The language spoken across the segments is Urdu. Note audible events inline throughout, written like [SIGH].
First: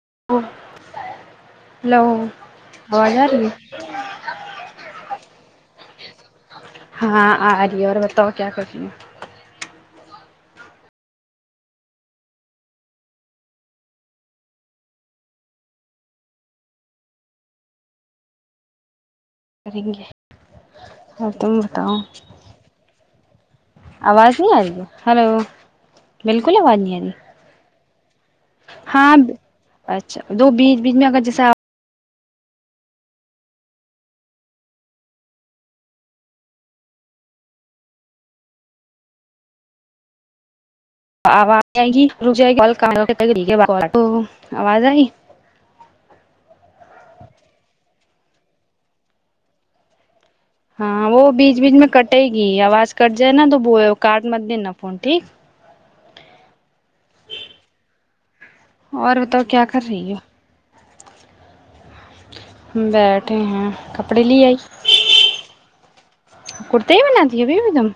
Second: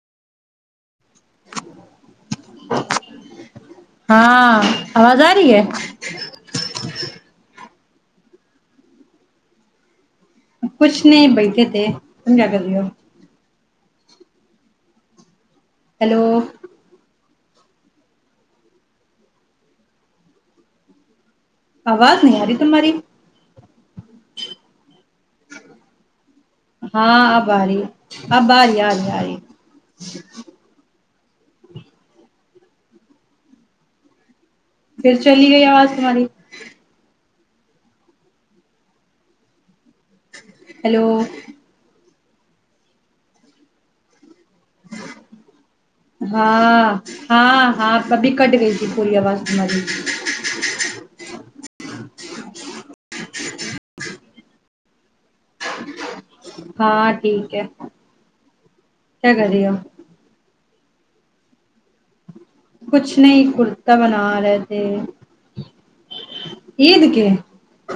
[UNINTELLIGIBLE] ہلو آواز آ رہی ہے ہاں آواز آرہی ہے اور اور بتاؤ کیا کر رہی ہیں کچھ نہیں بیٹھے تھے تم کیا کر رہی ہو ہیلو کریں گے اور تم بتاؤ آواز نہیں آ رہی تمہاری آواز نہیں آ رہی ہے ہیلو بالکل آواز نہیں آرہی ہاں اب آ رہی اب آ رہی آ رہی ہاں آ رہی اچھا دو بیچ بیچ میں اگر جس [UNINTELLIGIBLE] پھر چلی گئی آواز تہاری ہیلو [UNINTELLIGIBLE] [UNINTELLIGIBLE] آئی ہاں ہاں ہاں ابھی کٹ گئی تھی پوری آواز تمہاری ہاں وہ بیچ بیچ میں کٹے گی آواز کٹ جائے نا تو وہ کارڈ مت دینا فون ٹھیک ہاں ٹھیک ہے اور بتاؤ کیا کر رہی ہو ہم کچھ بیٹھے نہیں ہیں کرتا کپڑے بنا لے آئی رہے تھے کرتے ہی عید کے بناتی ہو ابھی بھی تم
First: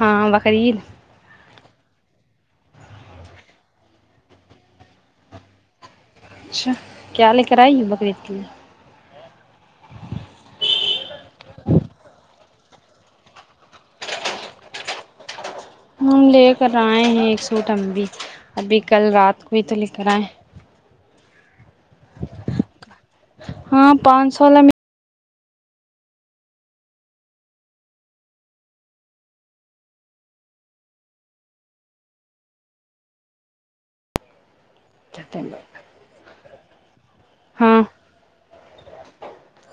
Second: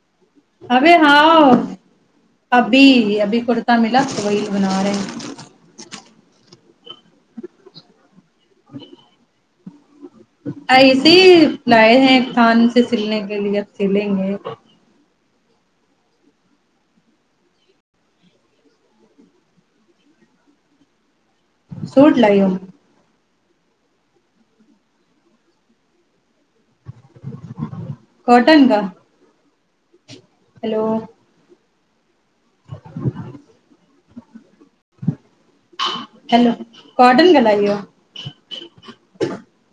ہاں بقرعید ابے ہاں ابھی ابھی کورٹ ملا تو وہی بنا رہے ہیں اچھا کیا لے کر آئی بکرا عید کے لیے [UNINTELLIGIBLE] ایسے لائے ہیں کان سے سلنے کے لیے سیلیں گے ہم لے کر آئے ہیں ایک سوٹ ہم بھی ابھی کل رات کو ہی تو لے کر آئے سوٹ لائی ہو ہاں پانچ سو وال میں کاٹن کا ہیلو ہیلو کٹن کرلائی ہو ہاں [UNINTELLIGIBLE]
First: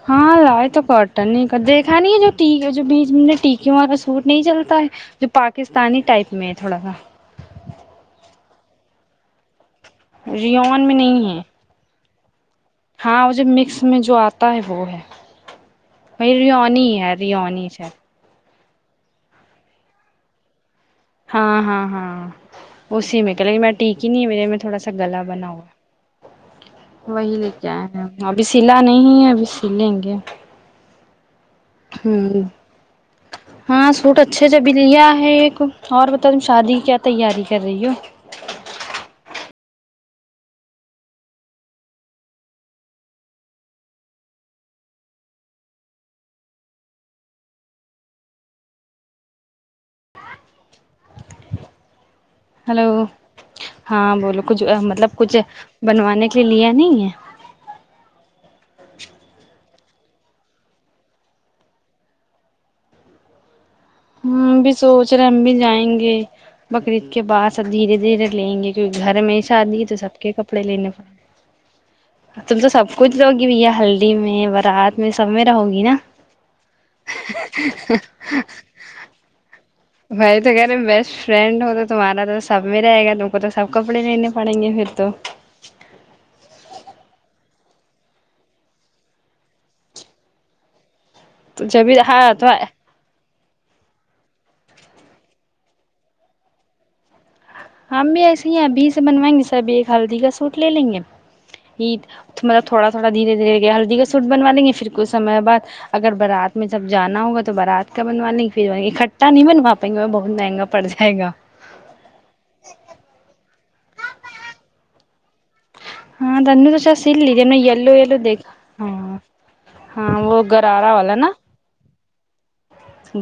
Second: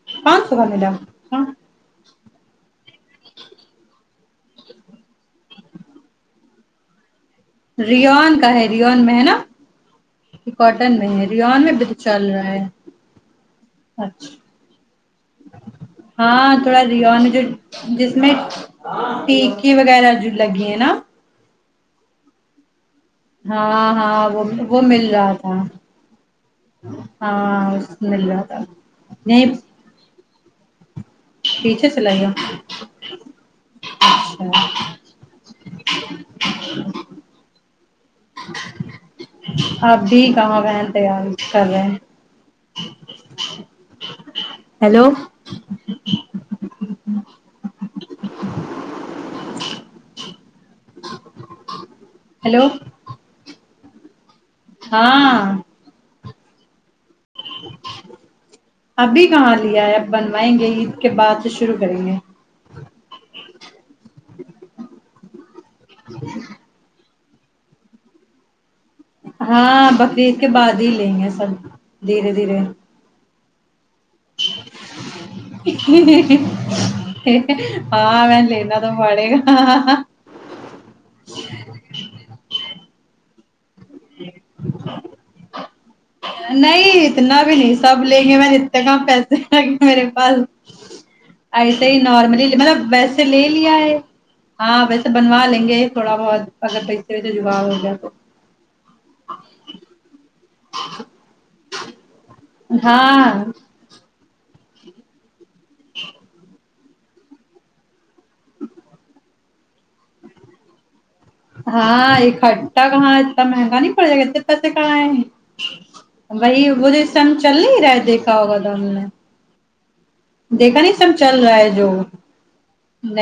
ہاں لائے تو کٹن ہاں نہیں دیکھا نہیں ہے جو ٹھیک ہے جو منٹ ٹھیک ہوں اپ کو سوٹ نہیں چلتا ہے جو پاکستانی ٹائپ میں ہے تھوڑا سا ریون کا ہے ریون میں ہے نا ریون کاٹن نہیں میں ہے ریحان میں چل رہا ہے ہاں مجھے مکس میں جو اچھا اتا ہے وہ ہے ہاں تھوڑا پریانی ہے ری انچ ہے پی کے وغیرہ جو لگے ہیں نا ہاں ہاں ہاں اسی میں کلر میں ہاں ٹیک ہی نہیں ہاں وہ میرے میں تھوڑا وہ سا مل گلا رہا تھا بناؤں وہیں لے کے ہاں ایا تھا مل رہا ابھی سلا نہیں ہے ابھی سیلیں گے پیچھے چلا ہ گیا ہاں سوٹ اچھے اچھا سےبھی لیا ہے ایک اور تم شادی کی کیا تیاری کر رہی ہو اپ بھی کہا بہن تیار کر رہے ہیں ہیلو ہیلو ہلو ہاں بولو مطلب کچھ ہاں بنوانے چلیا نہیں ہے ابھی کہاں لیا ہے بنوائیں گے عید کے بعد سے شروع کریں گے ابھی سوچ رہے ہیں ابھی جائیں گے بکری کہ بس دھیرے دھیرے گھر میں شادی ہاں تو سب کے بقرعید کپڑے بعد ہی لینے لیں گے سب دھیرے دھیرے تم تو سب کچھ لوگ یہ ہلکی میں ورات میں سب میں رہوں گی نا ہاں میں لینا تو پڑے گا میں تو کہہ رہے ہیں بیسٹ فرینڈ ہو تو تمہارا تو سب میں ہے گ دوک تو سب کپڑے لینے پڑیں گے پھر تو نہیں اتنا بھی نہیں سب لیں گے میں نے اتنے کام پیسے لگیں میرے پاس تو ایسے جبھی ہی ہاں نارملی تو مطلب ویسے لے لیا ہے ہاں ویسے بنوا لیں ے تھوڑا بہت اگر پسے ہم بھی ایسے ہی ابھی سے بنوائیں گے سب ایک ہلدی کا سو لے لیں گے عید ملب تھوڑا تھوڑ دھیر ہاں دھیر گ ہلدی سوٹ بنو لیں گے پھر کچھمے بعد اگر بارات میں جب جانا ہوگا تو بارات ک بنوا نہیں کی پھروٹ نہیںن پاائیں گے بہ منگا پڑ ج ہے ہاں ایک کا کہاں انا گانی پڑ ج گتے ت سے کا ہے ہاں وہی تنو وہ شاید تو اس سل ٹائم لیجیے ہم چل نے نہیں رہا یلو ہے یلو دیکھا ہوگا تھا انوں نے ہاں ہاں وہ دیکھا نہیں گرارا اس والا سب نا چل رہا ہے جو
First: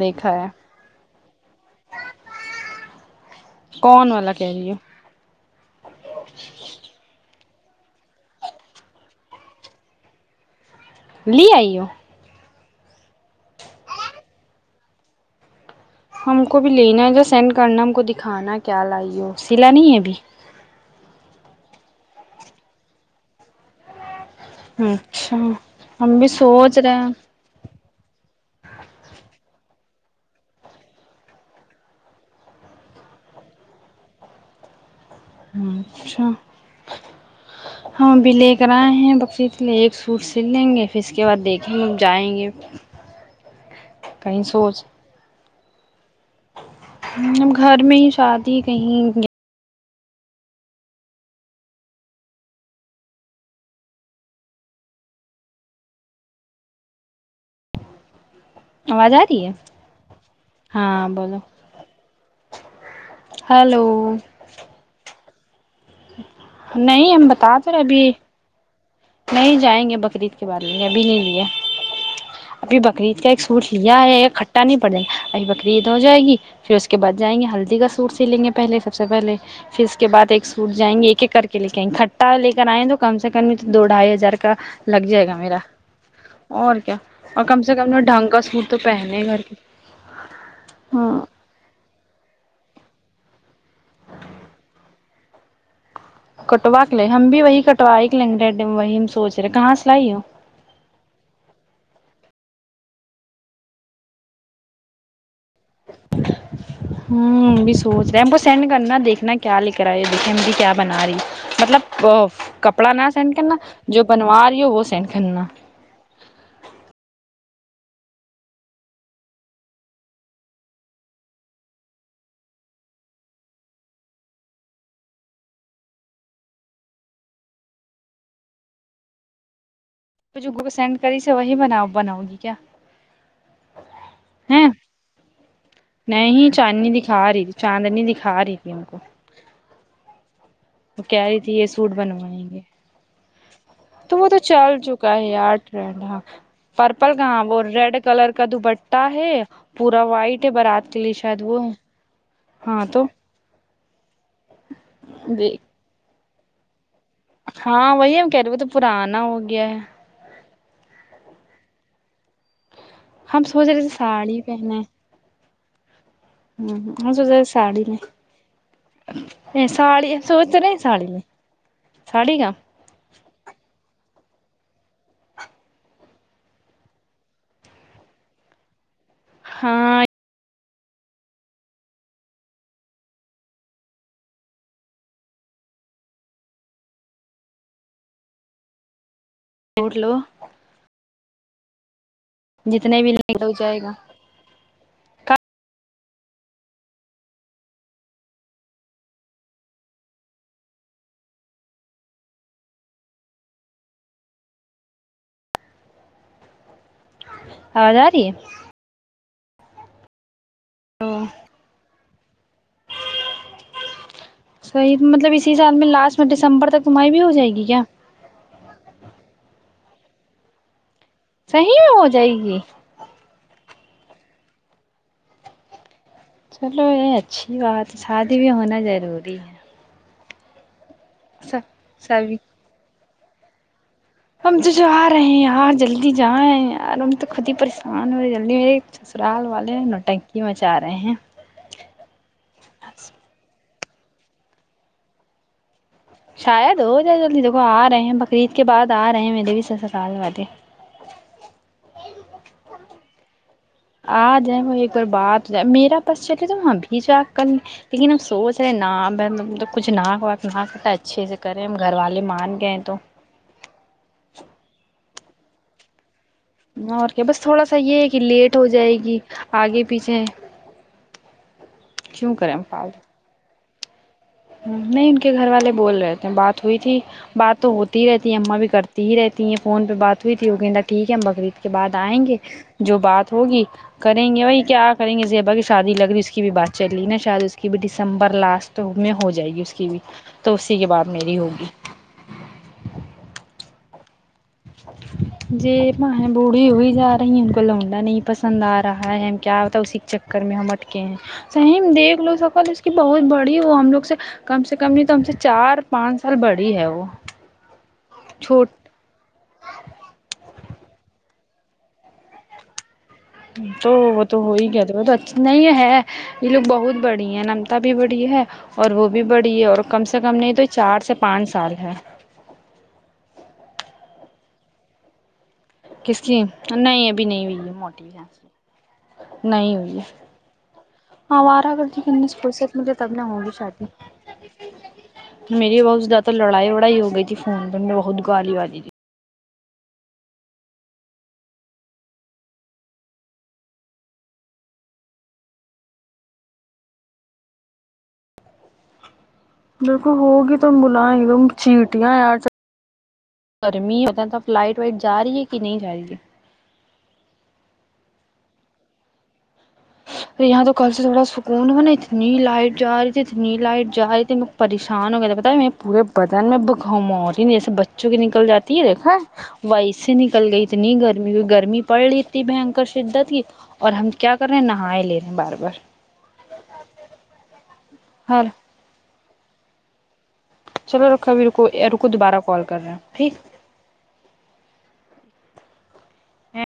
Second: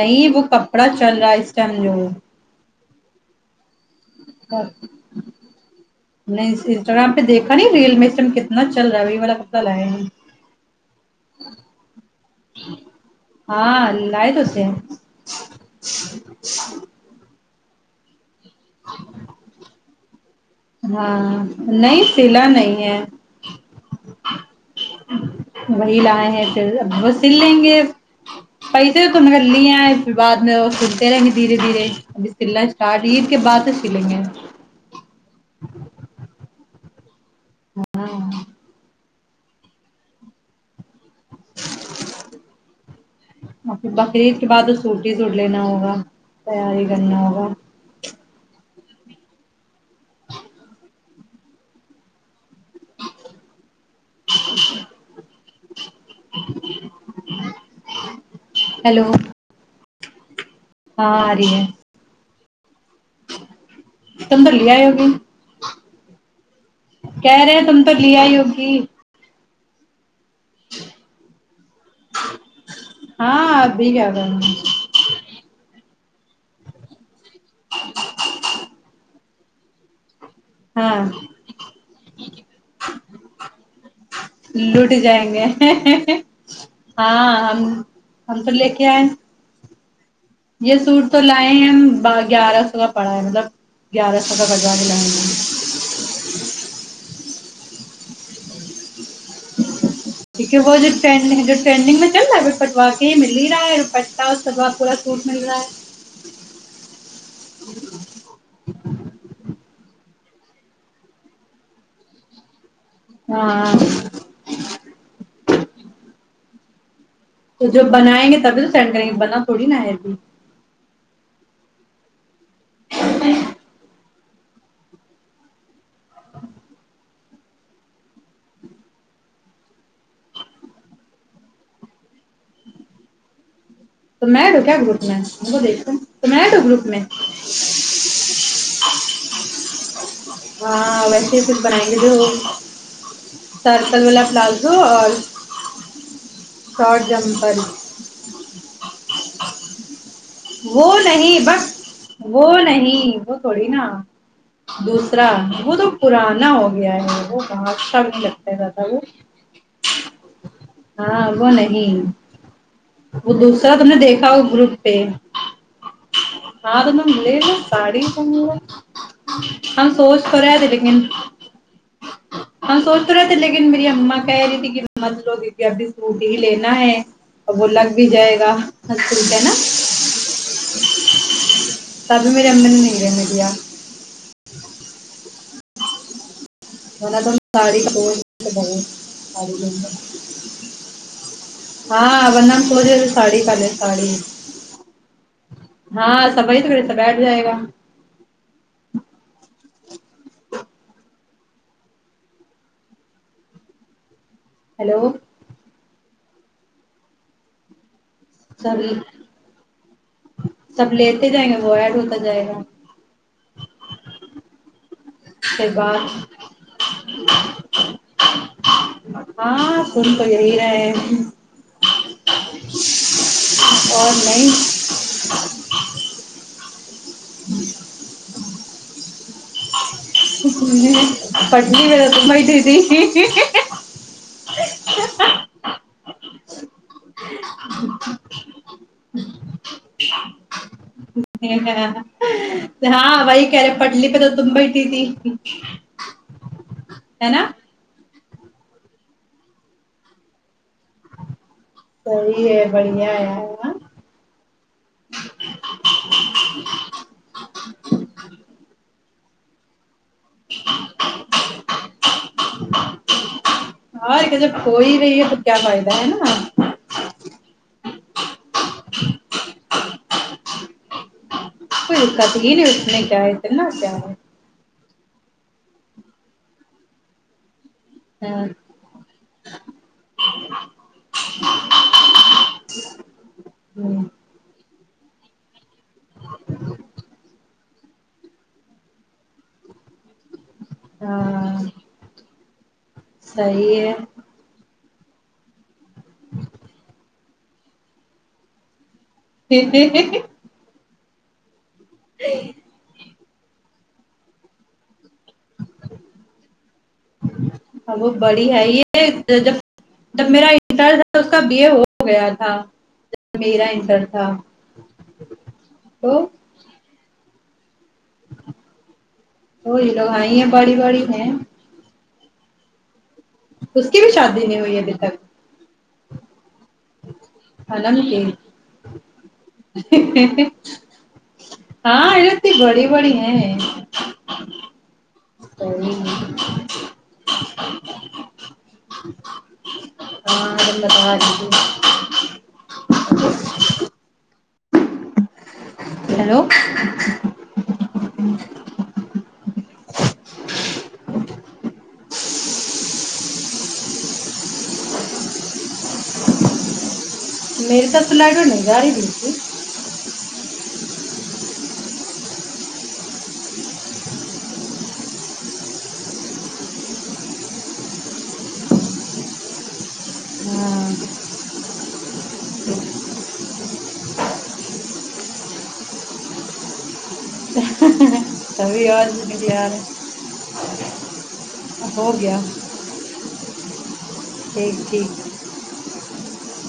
دیکھا وہ ہے کپڑا چل رہا ہے اس ٹائم جو کون والا کہہ رہی ہو نہیں انسٹاگررام پہ دیکھ کنی ریل میں سےم کتنا چل رہا ہے وہی والا پتہ لایا نہیں لے آئیے ہاں لد ہوتے ہم کو بھی لینا یا سینڈ کرنا ہم کھانا کیا لائی ہو سلا نہیں ہے ای ہاں نہیں سلا نہیں ہے ہوں وہی لئے ہیں پھر اب وہ سل لیں گے پیسے تو کم کر لی ہیں اس پھر بعد میں وہ سلتے رہیں گے دھیرے دھیرے سلنا اسٹارٹ عید کے بعد تو سلیں گے اچھا [UNINTELLIGIBLE] ہماں بھیھی لے کر آئے ہیں سی لیں ایک سوٹ سل لیں گے پھر اس کے بعد دیکھیں گے جائیں گے اور کہیں سوچ ہاں ہ گھر میں ہی شادی کہیں [UNINTELLIGIBLE] [UNINTELLIGIBLE] ہیلو آواز آ رہی ہے ہاں آ بولو رہی ہے ہلو تم تو لے ائی ہوگی نہیں ہم کہہ بتا رہے تم تو ابھی لیا ہی ہوگی نہیں جائیں گے بکری کا کے بعد ل ابھی نہیں لیا ابھی بقریید کا ایک ہاں سوٹ ابھی لیا کیا ہے کرنا کھٹا نہیں پڑ جائے گا ابھی بکریید ہو جائے گی پھر اس کے بعد جائیں گے ہلدی کا سوٹ س لیں گے پہے سب سے پہے پھر اس کے بعد ایک سوٹ جائیں ہاں گے ایک ایک کر کے لے کے آیں گے اکھٹا لے کر آئےیں تو کم سے کم دو ڈھائی ہزار کا لٹ لگ جائے جائیں گا گے میرا اور کیا اور ہاں کم ہم سے کم ڈھنگ کا ہم لے سوٹ تو کے آئے پہننے گھر کے یہ سوٹ ہاں تو لائے ہی ہم گیارہ سو کا پڑا ہے مطلب گیارہ سو کا بزار بھی لائ گ کٹوا کے لے ہم بھی وہی کٹوائی کے لیں گےڈ وہ سے لائی ہو دیکھیے وہ جو ٹڈ جو ٹرینڈگ میں چل رہ ہے پٹوا کے ہی مل ہی رہا ہے اور پٹا اس س پورا سوٹ مل رہا ہے ہوں بھی سوچ رہے ہیں کو سینڈ کرنا دیکھنا کیا لکھنا د م کیا بنا رہی مطلب ک کپڑا نہ سینڈ کرنا ہاں جو بنوا رہی ہو وہ سینڈ کرنا تو جو [UNINTELLIGIBLE] بگوں کو سینڈ کری سے وہی بنا بناؤ گی کیا تو میںٹ ہیں کیا گروپ میں وہ دیکھ ت تو میںٹ نہیں گروپ میں چاندنی دکھا رہی تھی چاندنی دکھا رہی تھی ہم کو وہ ہاں کہہ رہی ویسے تھی پھر یہ بنائیں سوٹ گے جو بنوائیں گے سرکل تو والا وہ تو چل پلازو اور چکا ہے یار ٹرینڈ ہاں شارٹ پرپل کا ہاں جمپر وہ ریڈ کلر کا دو ب تا ہے پورا وائٹ ہے وہ بارات کے لیے شاید نہیں بٹ وہ ہے وہ ہاں نہیں تو وہ تھوڑی نا دوسرا وہ دیکھ تو پرانا ہو گیا ہے وہ کہاں ہاں اچھا بھی وہی نہیں ہم کہہ رہے لگتا وہ تو زیادہ پرانا ہو گیا ہے ہاں وہ نہیں وہ ہم سوچ دوسرا رہے تھے تم نے دیکھا ساڑی گروپ پہنے پہ ہوں آد ہم سوچ مل رہے ساڑی میں ہم ساڑی سوچ رہے طن ساڑی میں ساڑی کا ہم سوچ طد لن مری ا کہہ رہی تھی کہ مت لو تی ابھی سوٹ ہی لینا ہے وہ لگ بھی جائے گا ہت رپ نا ہاں تبم رمن نیر مرییا منا تو ساڑ ب ب ار [UNINTELLIGIBLE] ووٹ لو ہاں بن میں سو جے جتنے تھ بھی ساڑی لگ پہلے جائے گا ساڑی ہاں سب وہی توسا بیٹھ جائے گا ہیلو ہدا [INAUDIBLE] سر [INAUDIBLE] سب تو لیتے جائیں گے وہ ایڈ ہوتے جائے گا تو مطلب اسی پھر سالد میں لاسٹ میں بات دسمبر تک کمائی بھی ہو جائے گی کیا کون کو یہ رہ ہے صی ہو جائے گی اور نہیں چلو یہ اچھی بات ہے شادی بھی ہونا ضروری ہے اک نے [INAUDIBLE] سب پٹنی و ت سبھی ماہت تھی ج [INAUDIBLE] ہم جو جو آ رہے ہیں یہاں جلدی جی جائ یارب ہم تو خود ہی پریشان ہو رہے جلدی میرے ایک سسرال والے ہیں نو ٹنکی مچا رہے ہیں ہاں وہائی کہرے پڑلی پہ تو تم بیٹ تھی تھی شاید ہو جائے ہے جلدی نا دیکھو آ رہے ہیں ب خرید کے بعد آ رہے ہیں میرے بھی سسکال والے صحی ہے بڑھیا ہے آ جائیں وہ ایک بار بات ہو جائے میرا بس چلے تو ہم بھی جا ب کچھ نہا بتناتا اچھے سے کریں ہم گھر والے مان گئے تو کوئی نہیں تو کیا فائد ہے نا اور کیا بس تھوڑا سا یہ ہے کہ لیٹ ہو جائے گی آگے پیچھے کیوں کریں فال نا و کیا ہے نہیں ان کے گھر والے بول رہے تھے بات ہوئی تھی بات تو ہوتی تی رہتی ہیں ہاں اماں بھی کرتی ہی رہتی ہیں فون پہ بات ہوئی تھی وہ کہند ٹھیک ہے ہم بقرریید کے بعد آئیں گے جو بات ہوگی کریں گے بھائی کیا کریں گے یہیحبا کی شادی لگ رہی اس کی بھی بات چل رہی نا شاید اس کی بھی ڈسمبر لاسٹ ہو میں ہو جائے گی اس کی بھی تو اسی کے بعد میری ہوگی صی ہے جی بیں بوڑی ہوی جا رہی ان کو لاؤڈا نہیں پسند آ رہا چاہا ہے کیا آتا اسی چکر میں ہم کہ سحیم دیکھ لو سکل اس کی بہت بڑ ی وہ ہم لوگ سے کم سے کم نہیں تو ہم سے چار پانچ سال بڑی ہے وہ ہاں وہ بڑی ہے چھوٹ یہ جب جب میرا درد اس کا بی اے ہو گیا تھا میرا تو انٹر وہ تھا تو ہو ہی گیا تھا وہ تو اچ نہیں ہے تو یہ لوگ بہت بڑے ہیں ن بھی بڑی ہے اور وہ بھی بڑی ہے تو اور یہ کم لوگ سے کم آئی ہیں نہیں تو بڑی چار بڑی سے ہیں پانچ سال ہے اس کی بھی شادی نہیں ہوئی ابھی تک کس کی نہیں ابھی نہیں ہوئی ہے حالم موٹی کی نہیں ہوئی ہے ہاںارہ کر ہاں اتنی بڑی مے بڑی تب نہ ہو گی ہیں شادی میری بہت زیادہ ہاں لڑائی وڑائی ہو گئی تھی فون پ میں بہت گالی والی تھی ہلہ تھاج ہیلو بالکل ہوگی ت بلائیں تم چیٹیاں ی گرمی ف لائٹ وائٹ جا رہی ہے کہ نہیں جا رہی ہے میرے تو فلائٹ ہو نہیں گاڑی بلکی یہاں تو کل سے تھوڑا سکون ہوا نا اتنی لائٹ جا رہی تھی اتنی لائٹ جا رہی تھی پریشان ہو گیا تھا بتا پورے بدن میں بم رہی جیسے بچوں کی نکل جاتی ہے دیکھا ویسے نکل گئی ہاں اتنی گرمی گرمی پڑ رہی تھی بنکر شدت کی اور ہم کیا کریں نہاائے لےنے بار بار ہاں تبھی اور بار چلو رکھا بھی ر کو رکو دوبارہ کال کر رہے ہیں ٹھیک ٹھیک ٹھیک